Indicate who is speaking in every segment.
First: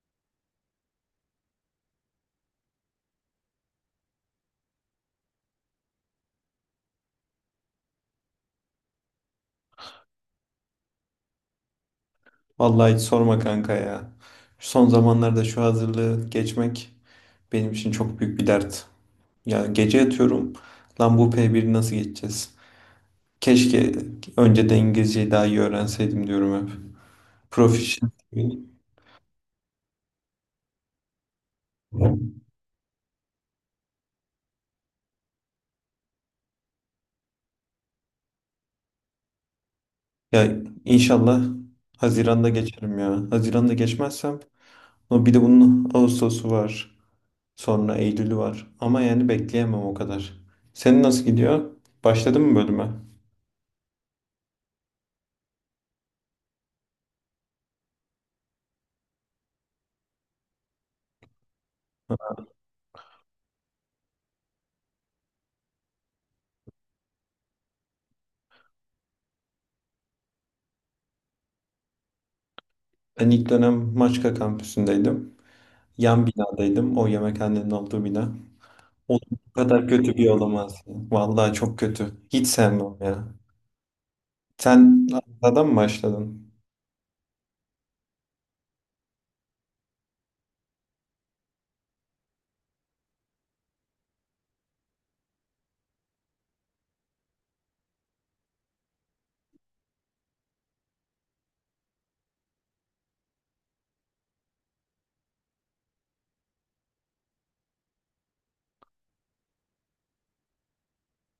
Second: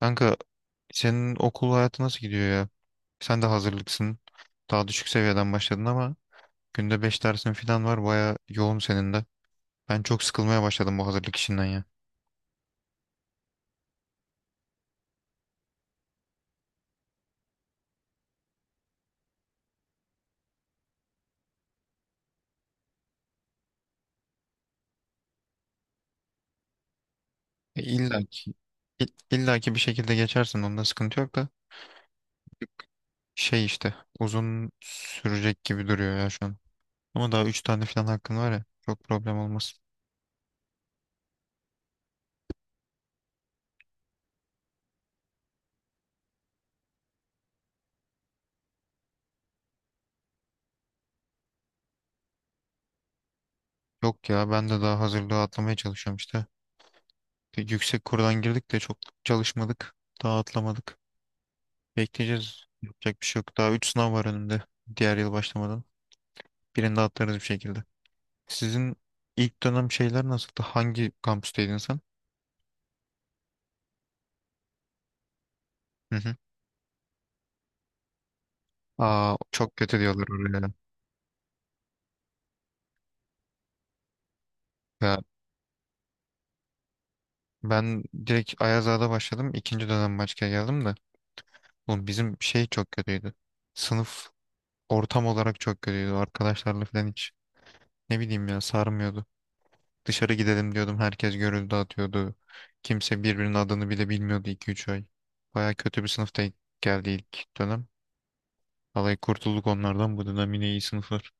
Speaker 1: Kanka, senin okul hayatı nasıl gidiyor ya? Sen de hazırlıksın. Daha düşük seviyeden başladın ama günde 5 dersin falan var. Baya yoğun senin de. Ben çok sıkılmaya başladım bu hazırlık işinden ya.
Speaker 2: Vallahi hiç sorma kanka ya. Şu son zamanlarda şu hazırlığı geçmek benim için çok büyük bir dert. Ya gece yatıyorum. Lan bu p biri nasıl geçeceğiz? Keşke önceden İngilizceyi daha iyi öğrenseydim diyorum hep.
Speaker 1: E,
Speaker 2: Proficient.
Speaker 1: İlla ki, illa ki bir şekilde geçersin. Onda sıkıntı yok da. Şey işte uzun sürecek gibi duruyor ya şu an. Ama daha 3 tane falan hakkın var ya. Çok problem olmaz.
Speaker 2: Ya inşallah Haziran'da geçerim ya. Haziran'da geçmezsem ama bir de bunun Ağustos'u var. Sonra Eylül'ü var. Ama yani bekleyemem o kadar. Senin nasıl gidiyor? Başladın mı bölüme?
Speaker 1: Yok ya, ben de daha hazırlığı atlamaya çalışıyorum işte. Bir yüksek kurdan girdik de çok çalışmadık. Daha atlamadık. Bekleyeceğiz. Yapacak bir şey yok. Daha 3 sınav var önümde. Diğer yıl başlamadan. Birini de atlarız bir şekilde. Sizin ilk dönem şeyler nasıldı? Hangi kampüsteydin sen?
Speaker 2: Ben ilk dönem Maçka kampüsündeydim.
Speaker 1: Hı
Speaker 2: Yan
Speaker 1: hı.
Speaker 2: binadaydım. O yemekhanenin olduğu bina. Oğlum
Speaker 1: Aa,
Speaker 2: bu
Speaker 1: çok
Speaker 2: kadar
Speaker 1: kötü
Speaker 2: kötü bir
Speaker 1: diyorlar
Speaker 2: yer
Speaker 1: oraya.
Speaker 2: olamaz ya. Vallahi çok kötü. Hiç sevmem ya. Sen
Speaker 1: Ya
Speaker 2: adam mı başladın?
Speaker 1: ben direkt Ayazağa'da başladım. İkinci dönem başka geldim de. Oğlum, bizim şey çok kötüydü. Sınıf ortam olarak çok kötüydü. Arkadaşlarla falan hiç, ne bileyim ya, sarmıyordu. Dışarı gidelim diyordum. Herkes görüldü dağıtıyordu. Kimse birbirinin adını bile bilmiyordu 2-3 ay. Baya kötü bir sınıfta geldi ilk dönem. Vallahi kurtulduk onlardan. Bu dönem yine iyi sınıflar.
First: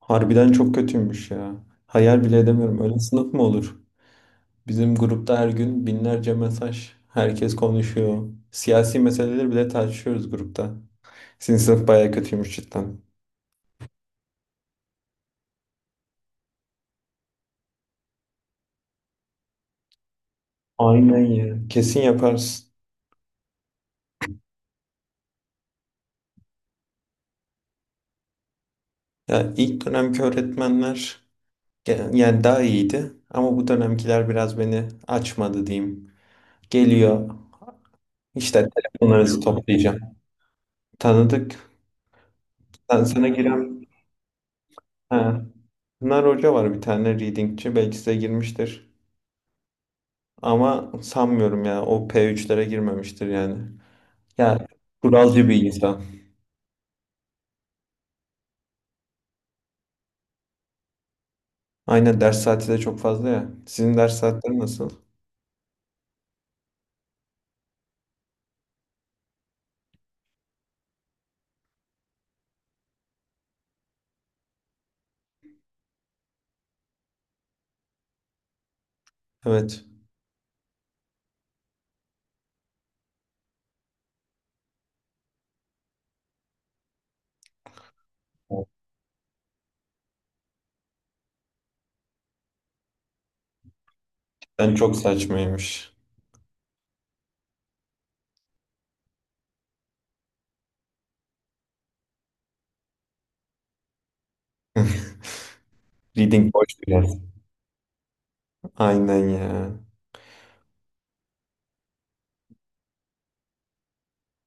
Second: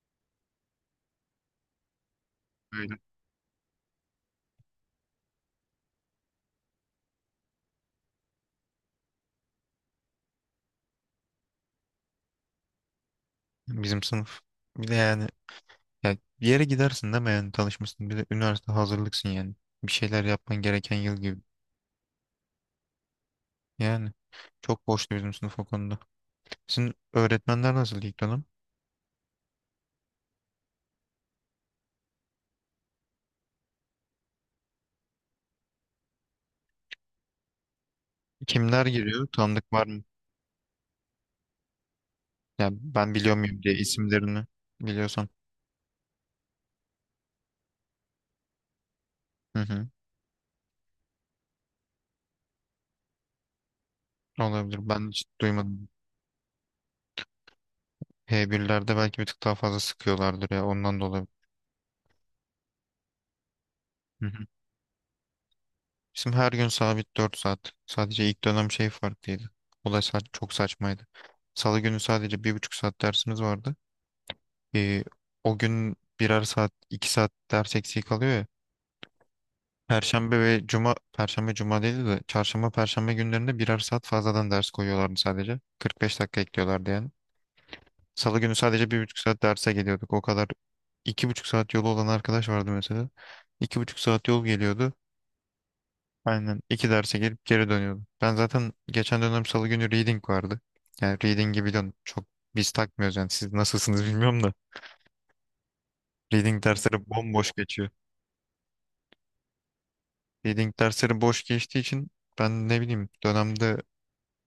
Speaker 2: Harbiden çok kötüymüş ya. Hayal bile edemiyorum. Öyle
Speaker 1: Öyle.
Speaker 2: sınıf mı olur? Bizim grupta her gün binlerce mesaj. Herkes konuşuyor. Siyasi meseleleri bile tartışıyoruz grupta. Sizin sınıf bayağı kötüymüş cidden.
Speaker 1: Bizim sınıf. Bir de yani, ya bir yere gidersin değil mi, yani tanışmışsın. Bir de üniversite hazırlıksın yani. Bir şeyler yapman gereken yıl
Speaker 2: Aynen
Speaker 1: gibi.
Speaker 2: ya. Kesin yaparsın.
Speaker 1: Yani çok boştu bizim sınıf o konuda. Sizin öğretmenler nasıl ilk dönem?
Speaker 2: Ya ilk dönemki öğretmenler yani daha iyiydi ama bu dönemkiler biraz beni açmadı diyeyim. Geliyor işte
Speaker 1: Kimler giriyor?
Speaker 2: telefonlarınızı
Speaker 1: Tanıdık var
Speaker 2: toplayacağım.
Speaker 1: mı?
Speaker 2: Tanıdık.
Speaker 1: Ya ben
Speaker 2: Sana
Speaker 1: biliyor muyum diye
Speaker 2: giren
Speaker 1: isimlerini, biliyorsan.
Speaker 2: ha. Pınar Hoca var, bir tane readingçi, belki size girmiştir.
Speaker 1: Hı hı.
Speaker 2: Ama sanmıyorum ya, o P3'lere girmemiştir yani. Ya
Speaker 1: Olabilir. Ben hiç
Speaker 2: kuralcı bir
Speaker 1: duymadım.
Speaker 2: insan.
Speaker 1: H1'lerde belki bir tık daha fazla sıkıyorlardır ya. Ondan dolayı.
Speaker 2: Aynen, ders saati de çok fazla ya. Sizin ders
Speaker 1: Hı hı.
Speaker 2: saatleri nasıl?
Speaker 1: Bizim her gün sabit 4 saat. Sadece ilk dönem şey farklıydı. O da çok saçmaydı. Salı günü sadece 1,5 saat dersimiz vardı. Ee, O gün birer saat, 2 saat ders eksiği kalıyor ya.
Speaker 2: Evet.
Speaker 1: Perşembe ve cuma, perşembe cuma değildi de çarşamba perşembe günlerinde birer saat fazladan ders koyuyorlardı sadece, 45 dakika ekliyorlardı yani. Salı günü sadece bir buçuk saat derse geliyorduk. O kadar 2,5 saat yolu olan arkadaş vardı mesela. İki buçuk saat yol
Speaker 2: Ben
Speaker 1: geliyordu.
Speaker 2: çok saçmaymış.
Speaker 1: Aynen, iki derse gelip geri dönüyordu. Ben zaten geçen dönem salı günü reading vardı. Yani reading'i biliyorsun, çok biz takmıyoruz yani, siz nasılsınız bilmiyorum da.
Speaker 2: Reading
Speaker 1: Reading
Speaker 2: boş
Speaker 1: dersleri
Speaker 2: biraz.
Speaker 1: bomboş geçiyor.
Speaker 2: Aynen ya.
Speaker 1: Reading dersleri boş geçtiği için ben, ne bileyim, dönemde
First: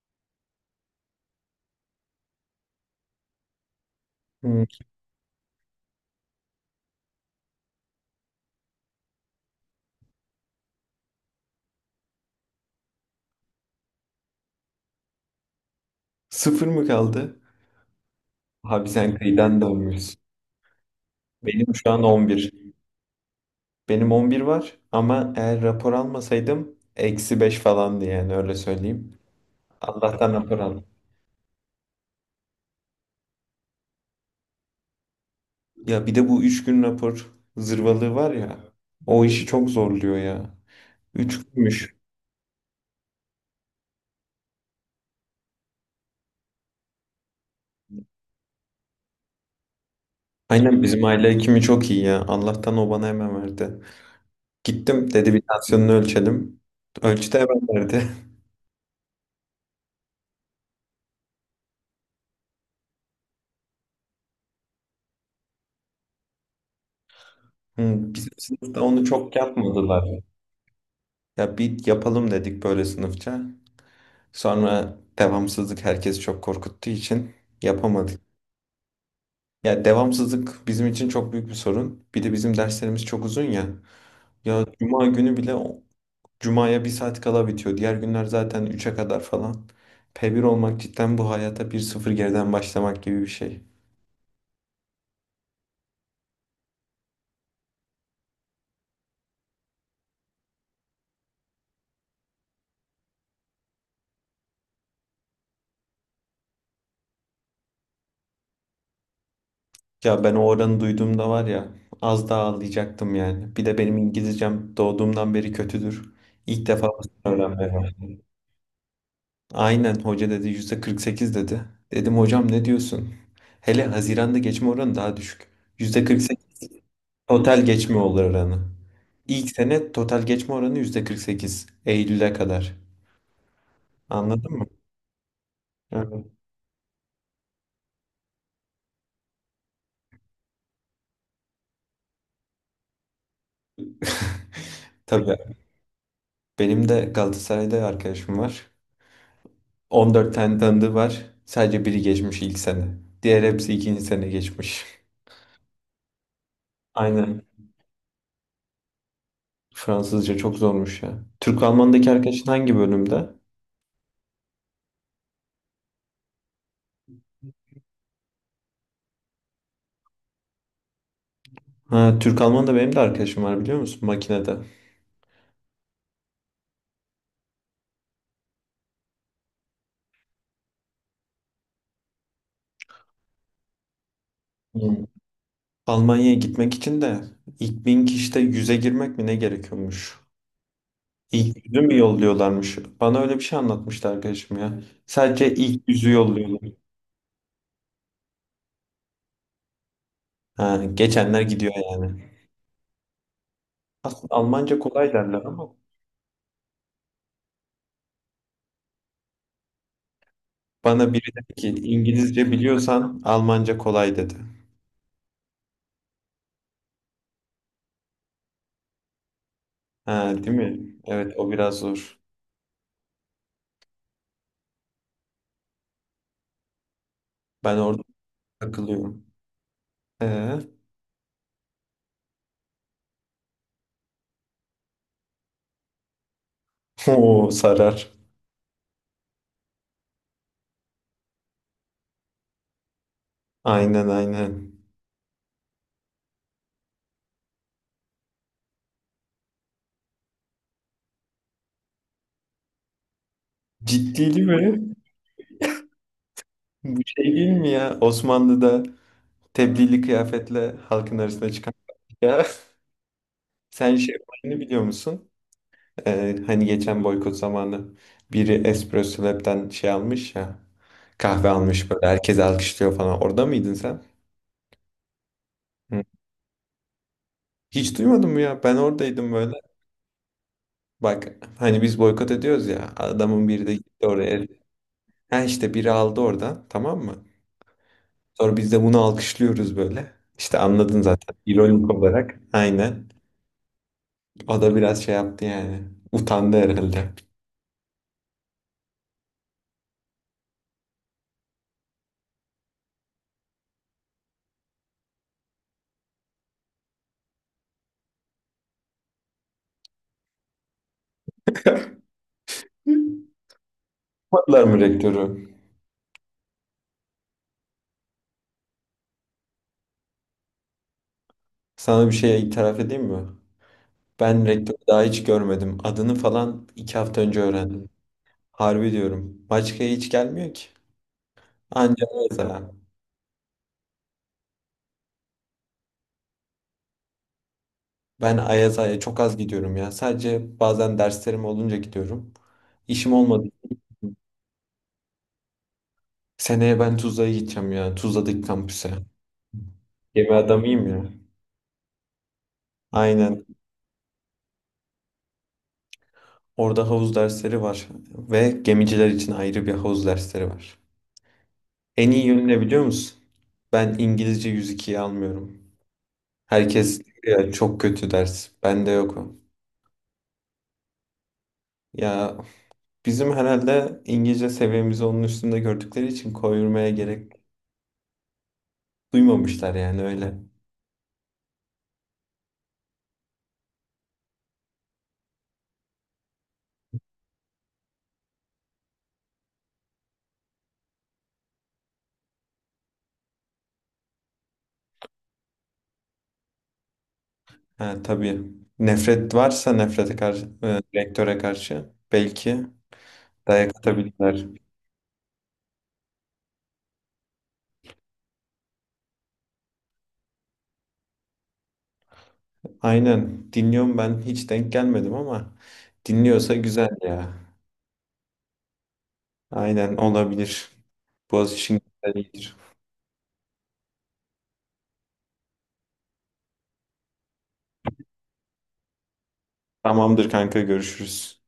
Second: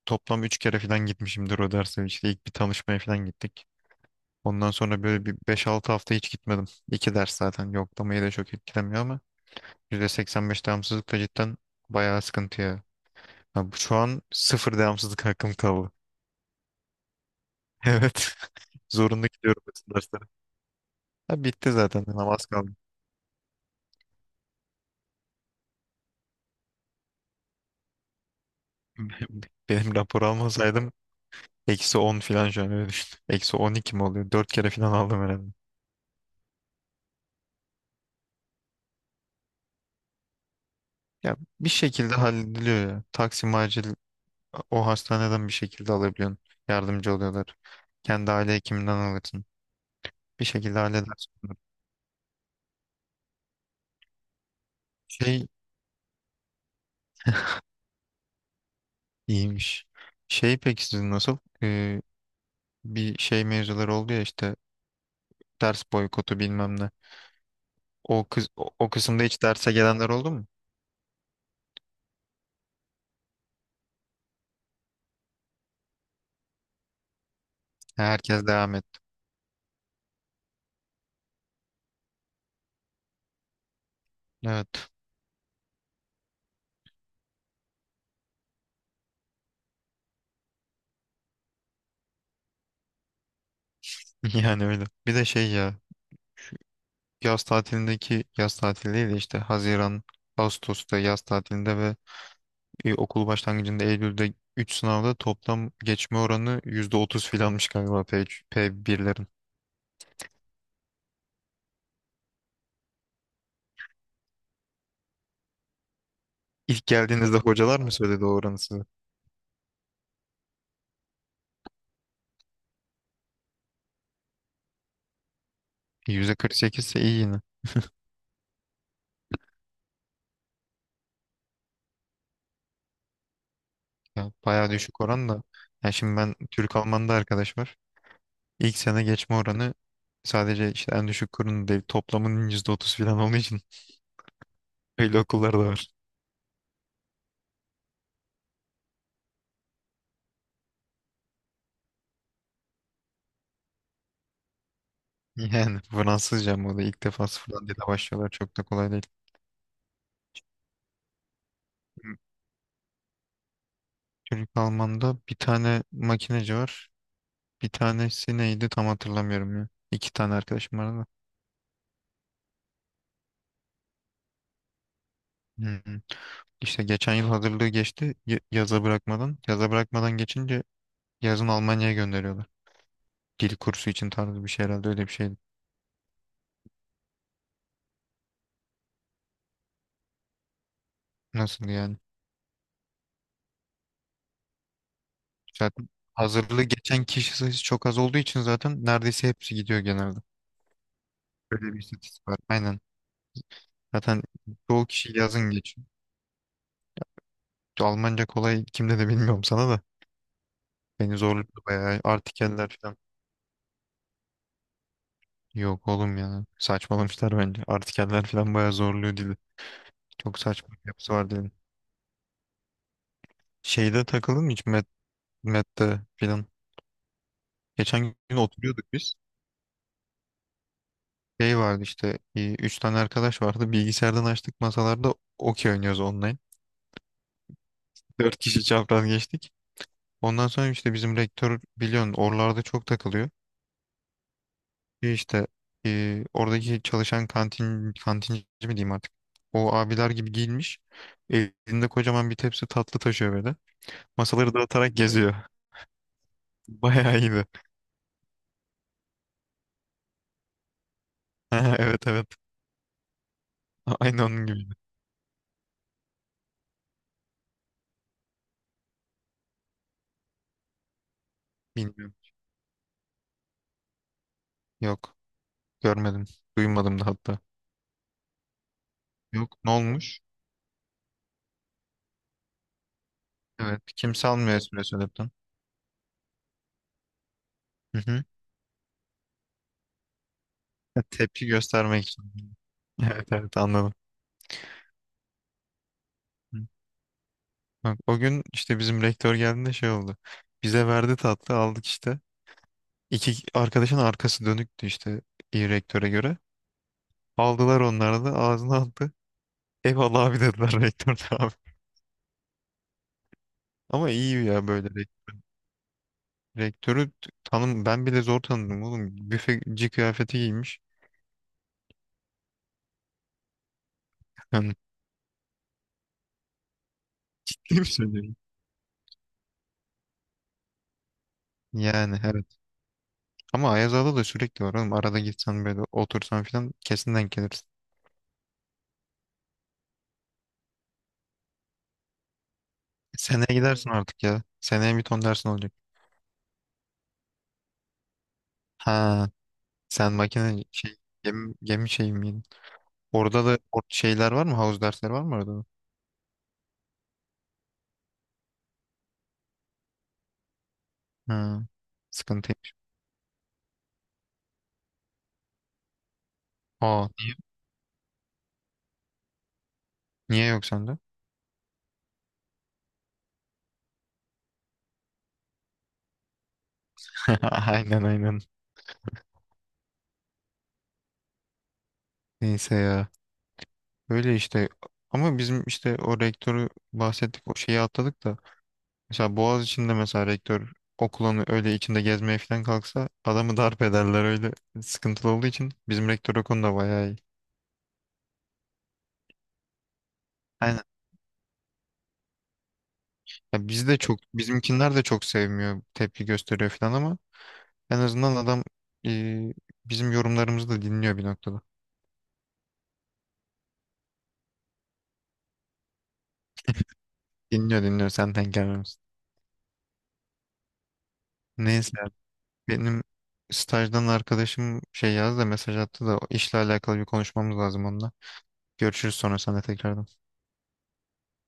Speaker 1: toplam üç kere falan gitmişimdir o derse. İşte ilk bir tanışmaya falan gittik.
Speaker 2: Hı.
Speaker 1: Ondan sonra böyle bir 5-6 hafta hiç gitmedim. İki ders zaten yoklamayı da çok etkilemiyor ama. %85 devamsızlık da cidden bayağı sıkıntı ya. Ha, şu an sıfır devamsızlık hakkım kaldı.
Speaker 2: Sıfır mı kaldı?
Speaker 1: Evet.
Speaker 2: Abi sen
Speaker 1: Zorunda
Speaker 2: kıyıdan
Speaker 1: gidiyorum bütün
Speaker 2: dönmüyorsun.
Speaker 1: derslere. Ha, bitti
Speaker 2: Benim şu an
Speaker 1: zaten.
Speaker 2: on
Speaker 1: Namaz
Speaker 2: bir.
Speaker 1: kaldı.
Speaker 2: Benim 11 var ama eğer rapor almasaydım eksi 5 falandı yani, öyle söyleyeyim.
Speaker 1: Benim rapor
Speaker 2: Allah'tan rapor aldım.
Speaker 1: almasaydım eksi 10 falan şu an, öyle düşün. Eksi 12 mi oluyor? 4 kere falan aldım herhalde.
Speaker 2: Ya bir de bu 3 gün rapor zırvalığı var ya, o işi çok zorluyor ya.
Speaker 1: Ya
Speaker 2: 3
Speaker 1: bir
Speaker 2: günmüş.
Speaker 1: şekilde hallediliyor ya. Taksim acil, o hastaneden bir şekilde alabiliyorsun. Yardımcı oluyorlar. Kendi aile hekiminden alırsın. Bir şekilde
Speaker 2: Aynen, bizim aile
Speaker 1: halledersin.
Speaker 2: hekimi çok iyi ya. Allah'tan o bana hemen verdi. Gittim, dedi bir
Speaker 1: Şey,
Speaker 2: tansiyonunu ölçelim. Ölçtü, hemen verdi.
Speaker 1: iyiymiş. Şey, peki sizin nasıl? Ee, Bir şey mevzuları oldu ya işte, ders boykotu bilmem ne.
Speaker 2: Hı,
Speaker 1: O
Speaker 2: bizim
Speaker 1: kız o,
Speaker 2: sınıfta
Speaker 1: o
Speaker 2: onu
Speaker 1: kısımda
Speaker 2: çok
Speaker 1: hiç derse
Speaker 2: yapmadılar.
Speaker 1: gelenler oldu mu?
Speaker 2: Ya bir yapalım dedik böyle sınıfça. Sonra devamsızlık herkes çok korkuttuğu için yapamadık.
Speaker 1: Herkes devam etti.
Speaker 2: Ya devamsızlık bizim için çok büyük bir sorun. Bir de bizim derslerimiz çok uzun ya. Ya
Speaker 1: Evet.
Speaker 2: cuma günü bile cumaya bir saat kala bitiyor. Diğer günler zaten üçe kadar falan. P1 olmak cidden bu hayata bir sıfır geriden başlamak gibi bir şey.
Speaker 1: Yani öyle. Bir de şey ya, yaz tatilindeki, yaz tatili değil de işte, Haziran, Ağustos'ta yaz tatilinde ve okul başlangıcında Eylül'de 3 sınavda toplam geçme oranı %30 filanmış galiba P3, P1'lerin.
Speaker 2: Ya ben o oranı duyduğumda var ya, az daha ağlayacaktım yani. Bir de benim İngilizcem doğduğumdan beri kötüdür. İlk
Speaker 1: İlk
Speaker 2: defa bu sene
Speaker 1: geldiğinizde
Speaker 2: öğrenmeye
Speaker 1: hocalar mı
Speaker 2: başladım.
Speaker 1: söyledi o oranı size?
Speaker 2: Aynen, hoca dedi %48 dedi. Dedim hocam, ne diyorsun? Hele Haziran'da geçme oranı daha düşük. %48
Speaker 1: %48 ise iyi yine.
Speaker 2: total geçme oranı. İlk sene total geçme oranı %48 Eylül'e kadar.
Speaker 1: Ya,
Speaker 2: Anladın mı?
Speaker 1: bayağı düşük oran da. Ya şimdi,
Speaker 2: Evet.
Speaker 1: ben Türk Alman'da arkadaş var. İlk sene geçme oranı sadece işte en düşük kurun değil, toplamının %30 falan olduğu için öyle
Speaker 2: Tabii,
Speaker 1: okullar da var.
Speaker 2: benim de Galatasaray'da arkadaşım var. 14 tane tanıdığı var. Sadece biri geçmiş ilk sene. Diğer hepsi ikinci sene geçmiş.
Speaker 1: Yani Fransızca mı o da, ilk defa
Speaker 2: Aynen.
Speaker 1: sıfırdan dile başlıyorlar, çok da kolay değil.
Speaker 2: Fransızca çok zormuş ya. Türk-Alman'daki arkadaşın hangi bölümde?
Speaker 1: Çocuk Alman'da bir tane makineci var. Bir tanesi neydi tam hatırlamıyorum ya. İki tane arkadaşım var da.
Speaker 2: Ha, Türk-Alman da benim de arkadaşım var, biliyor musun? Makinede.
Speaker 1: Hı hı. İşte geçen yıl hazırlığı geçti, yaza bırakmadan. Yaza bırakmadan geçince yazın Almanya'ya gönderiyorlar. Dil kursu için tarzı bir şey herhalde,
Speaker 2: Hmm.
Speaker 1: öyle bir şey.
Speaker 2: Almanya'ya gitmek için de ilk 1.000 kişide 100'e girmek mi ne gerekiyormuş? İlk
Speaker 1: Nasıl
Speaker 2: 100'ü mü
Speaker 1: yani?
Speaker 2: yolluyorlarmış? Bana öyle bir şey anlatmıştı arkadaşım ya. Sadece ilk
Speaker 1: Zaten
Speaker 2: 100'ü yolluyorlar.
Speaker 1: hazırlığı geçen kişi sayısı çok az olduğu için zaten neredeyse hepsi gidiyor genelde.
Speaker 2: Ha, geçenler gidiyor
Speaker 1: Böyle bir istatistik
Speaker 2: yani.
Speaker 1: var. Aynen. Zaten
Speaker 2: Aslında Almanca
Speaker 1: çoğu
Speaker 2: kolay
Speaker 1: kişi
Speaker 2: derler
Speaker 1: yazın
Speaker 2: ama
Speaker 1: geçiyor. Almanca kolay, kimde de bilmiyorum sana da.
Speaker 2: bana
Speaker 1: Beni
Speaker 2: biri
Speaker 1: zorluyor
Speaker 2: dedi ki,
Speaker 1: bayağı.
Speaker 2: İngilizce
Speaker 1: Artikeller falan.
Speaker 2: biliyorsan Almanca kolay dedi.
Speaker 1: Yok oğlum ya. Saçmalamışlar bence. Artikeller falan bayağı zorluyor dili.
Speaker 2: Ha,
Speaker 1: Çok
Speaker 2: değil
Speaker 1: saçma bir
Speaker 2: mi?
Speaker 1: yapısı var
Speaker 2: Evet, o
Speaker 1: dilin.
Speaker 2: biraz zor.
Speaker 1: Şeyde takıldın mı hiç Met'te falan?
Speaker 2: Ben orada
Speaker 1: Geçen gün oturuyorduk biz.
Speaker 2: takılıyorum. Ee,
Speaker 1: Şey vardı işte. Üç tane arkadaş vardı. Bilgisayardan açtık, masalarda okey oynuyoruz online.
Speaker 2: o sarar.
Speaker 1: Dört kişi çapraz geçtik. Ondan sonra işte bizim rektör, biliyorsun, oralarda çok takılıyor.
Speaker 2: Aynen, aynen.
Speaker 1: Bir işte oradaki çalışan kantinci mi diyeyim artık. O abiler gibi giyinmiş. Elinde kocaman bir tepsi tatlı taşıyor böyle.
Speaker 2: Ciddili
Speaker 1: Masaları
Speaker 2: mi?
Speaker 1: dağıtarak geziyor.
Speaker 2: Bu
Speaker 1: Bayağı
Speaker 2: şey
Speaker 1: iyiydi.
Speaker 2: değil mi ya? Osmanlı'da tebdili kıyafetle halkın arasına çıkan.
Speaker 1: Ha, evet, evet.
Speaker 2: Ya sen şey
Speaker 1: Aynı onun
Speaker 2: olayını
Speaker 1: gibiydi.
Speaker 2: biliyor musun? Hani geçen boykot zamanı biri Espresso Lab'den şey almış ya. Kahve almış böyle,
Speaker 1: Bilmiyorum.
Speaker 2: herkes alkışlıyor falan. Orada mıydın sen?
Speaker 1: Yok.
Speaker 2: Hı.
Speaker 1: Görmedim. Duymadım da hatta.
Speaker 2: Hiç duymadın mı ya? Ben oradaydım böyle.
Speaker 1: Yok. Ne olmuş?
Speaker 2: Bak, hani biz boykot ediyoruz ya. Adamın biri de
Speaker 1: Evet.
Speaker 2: gitti
Speaker 1: Kimse
Speaker 2: oraya.
Speaker 1: almıyor espresso lap'ten.
Speaker 2: Ha, işte biri aldı oradan, tamam mı?
Speaker 1: Hı hı.
Speaker 2: Sonra biz de bunu alkışlıyoruz böyle. İşte anladın zaten,
Speaker 1: Tepki
Speaker 2: İronik
Speaker 1: göstermek için.
Speaker 2: olarak. Aynen.
Speaker 1: Evet, evet, anladım.
Speaker 2: O da biraz şey yaptı yani. Utandı herhalde.
Speaker 1: Bak, o gün işte bizim rektör geldiğinde şey oldu. Bize verdi, tatlı aldık işte. İki arkadaşın arkası dönüktü işte, iyi rektöre göre. Aldılar, onları da ağzına attı. Eyvallah abi dediler, rektör de abi.
Speaker 2: Hı?
Speaker 1: Ama iyi
Speaker 2: Yapmadılar
Speaker 1: ya
Speaker 2: mı
Speaker 1: böyle
Speaker 2: rektörü?
Speaker 1: rektörü, tanım, ben bile zor tanıdım oğlum. Büfeci kıyafeti giymiş.
Speaker 2: Sana bir şey itiraf edeyim mi? Ben
Speaker 1: Yani,
Speaker 2: rektörü daha hiç görmedim. Adını falan 2 hafta önce
Speaker 1: kim
Speaker 2: öğrendim.
Speaker 1: söylüyor?
Speaker 2: Harbi diyorum. Başka hiç gelmiyor ki. Anca
Speaker 1: Yani evet.
Speaker 2: Ayaz'a.
Speaker 1: Ama Ayaz Ağa'da da sürekli var oğlum. Arada gitsen böyle, otursan falan kesin denk gelirsin.
Speaker 2: Ben Ayaz'a çok az gidiyorum ya. Sadece bazen derslerim olunca gidiyorum. İşim olmadı.
Speaker 1: Seneye gidersin artık ya. Seneye bir ton dersin olacak.
Speaker 2: Seneye ben Tuzla'ya gideceğim ya. Tuzla'daki kampüse.
Speaker 1: Ha, sen
Speaker 2: Gemi
Speaker 1: makine,
Speaker 2: adamıyım
Speaker 1: şey,
Speaker 2: ya.
Speaker 1: gemi şey miydin?
Speaker 2: Aynen.
Speaker 1: Orada da, şeyler var mı? Havuz dersleri var mı orada da?
Speaker 2: Orada havuz dersleri var. Ve gemiciler için ayrı bir havuz dersleri var.
Speaker 1: Ha,
Speaker 2: En iyi yönü ne
Speaker 1: sıkıntıymış.
Speaker 2: biliyor musun? Ben İngilizce 102'yi almıyorum. Herkes
Speaker 1: Aa,
Speaker 2: diyor ya, çok kötü ders. Bende yok o.
Speaker 1: niye yok sende?
Speaker 2: Ya bizim herhalde İngilizce seviyemizi onun üstünde gördükleri için koyurmaya gerek
Speaker 1: Aynen, aynen.
Speaker 2: duymamışlar yani, öyle.
Speaker 1: Neyse ya. Öyle işte. Ama bizim işte, o rektörü bahsettik, o şeyi atladık da. Mesela Boğaz içinde mesela rektör okulun öyle içinde gezmeye falan kalksa adamı darp ederler, öyle sıkıntılı olduğu için. Bizim rektör o konuda bayağı iyi.
Speaker 2: Ha, tabii, nefret varsa nefrete karşı,
Speaker 1: Aynen.
Speaker 2: rektöre karşı belki
Speaker 1: Ya
Speaker 2: dayak
Speaker 1: biz de çok,
Speaker 2: atabilirler.
Speaker 1: bizimkinler de çok sevmiyor, tepki gösteriyor falan, ama en azından adam e, bizim yorumlarımızı da dinliyor bir noktada.
Speaker 2: Aynen dinliyorum, ben hiç denk gelmedim ama dinliyorsa güzel ya.
Speaker 1: Dinliyor, dinliyor, senden gelmemiz.
Speaker 2: Aynen, olabilir. Boğaziçi'nin
Speaker 1: Neyse,
Speaker 2: güzel iyidir.
Speaker 1: benim stajdan arkadaşım şey yazdı da, mesaj attı da, o işle alakalı bir konuşmamız lazım onunla. Görüşürüz sonra sana tekrardan.
Speaker 2: Tamamdır kanka, görüşürüz.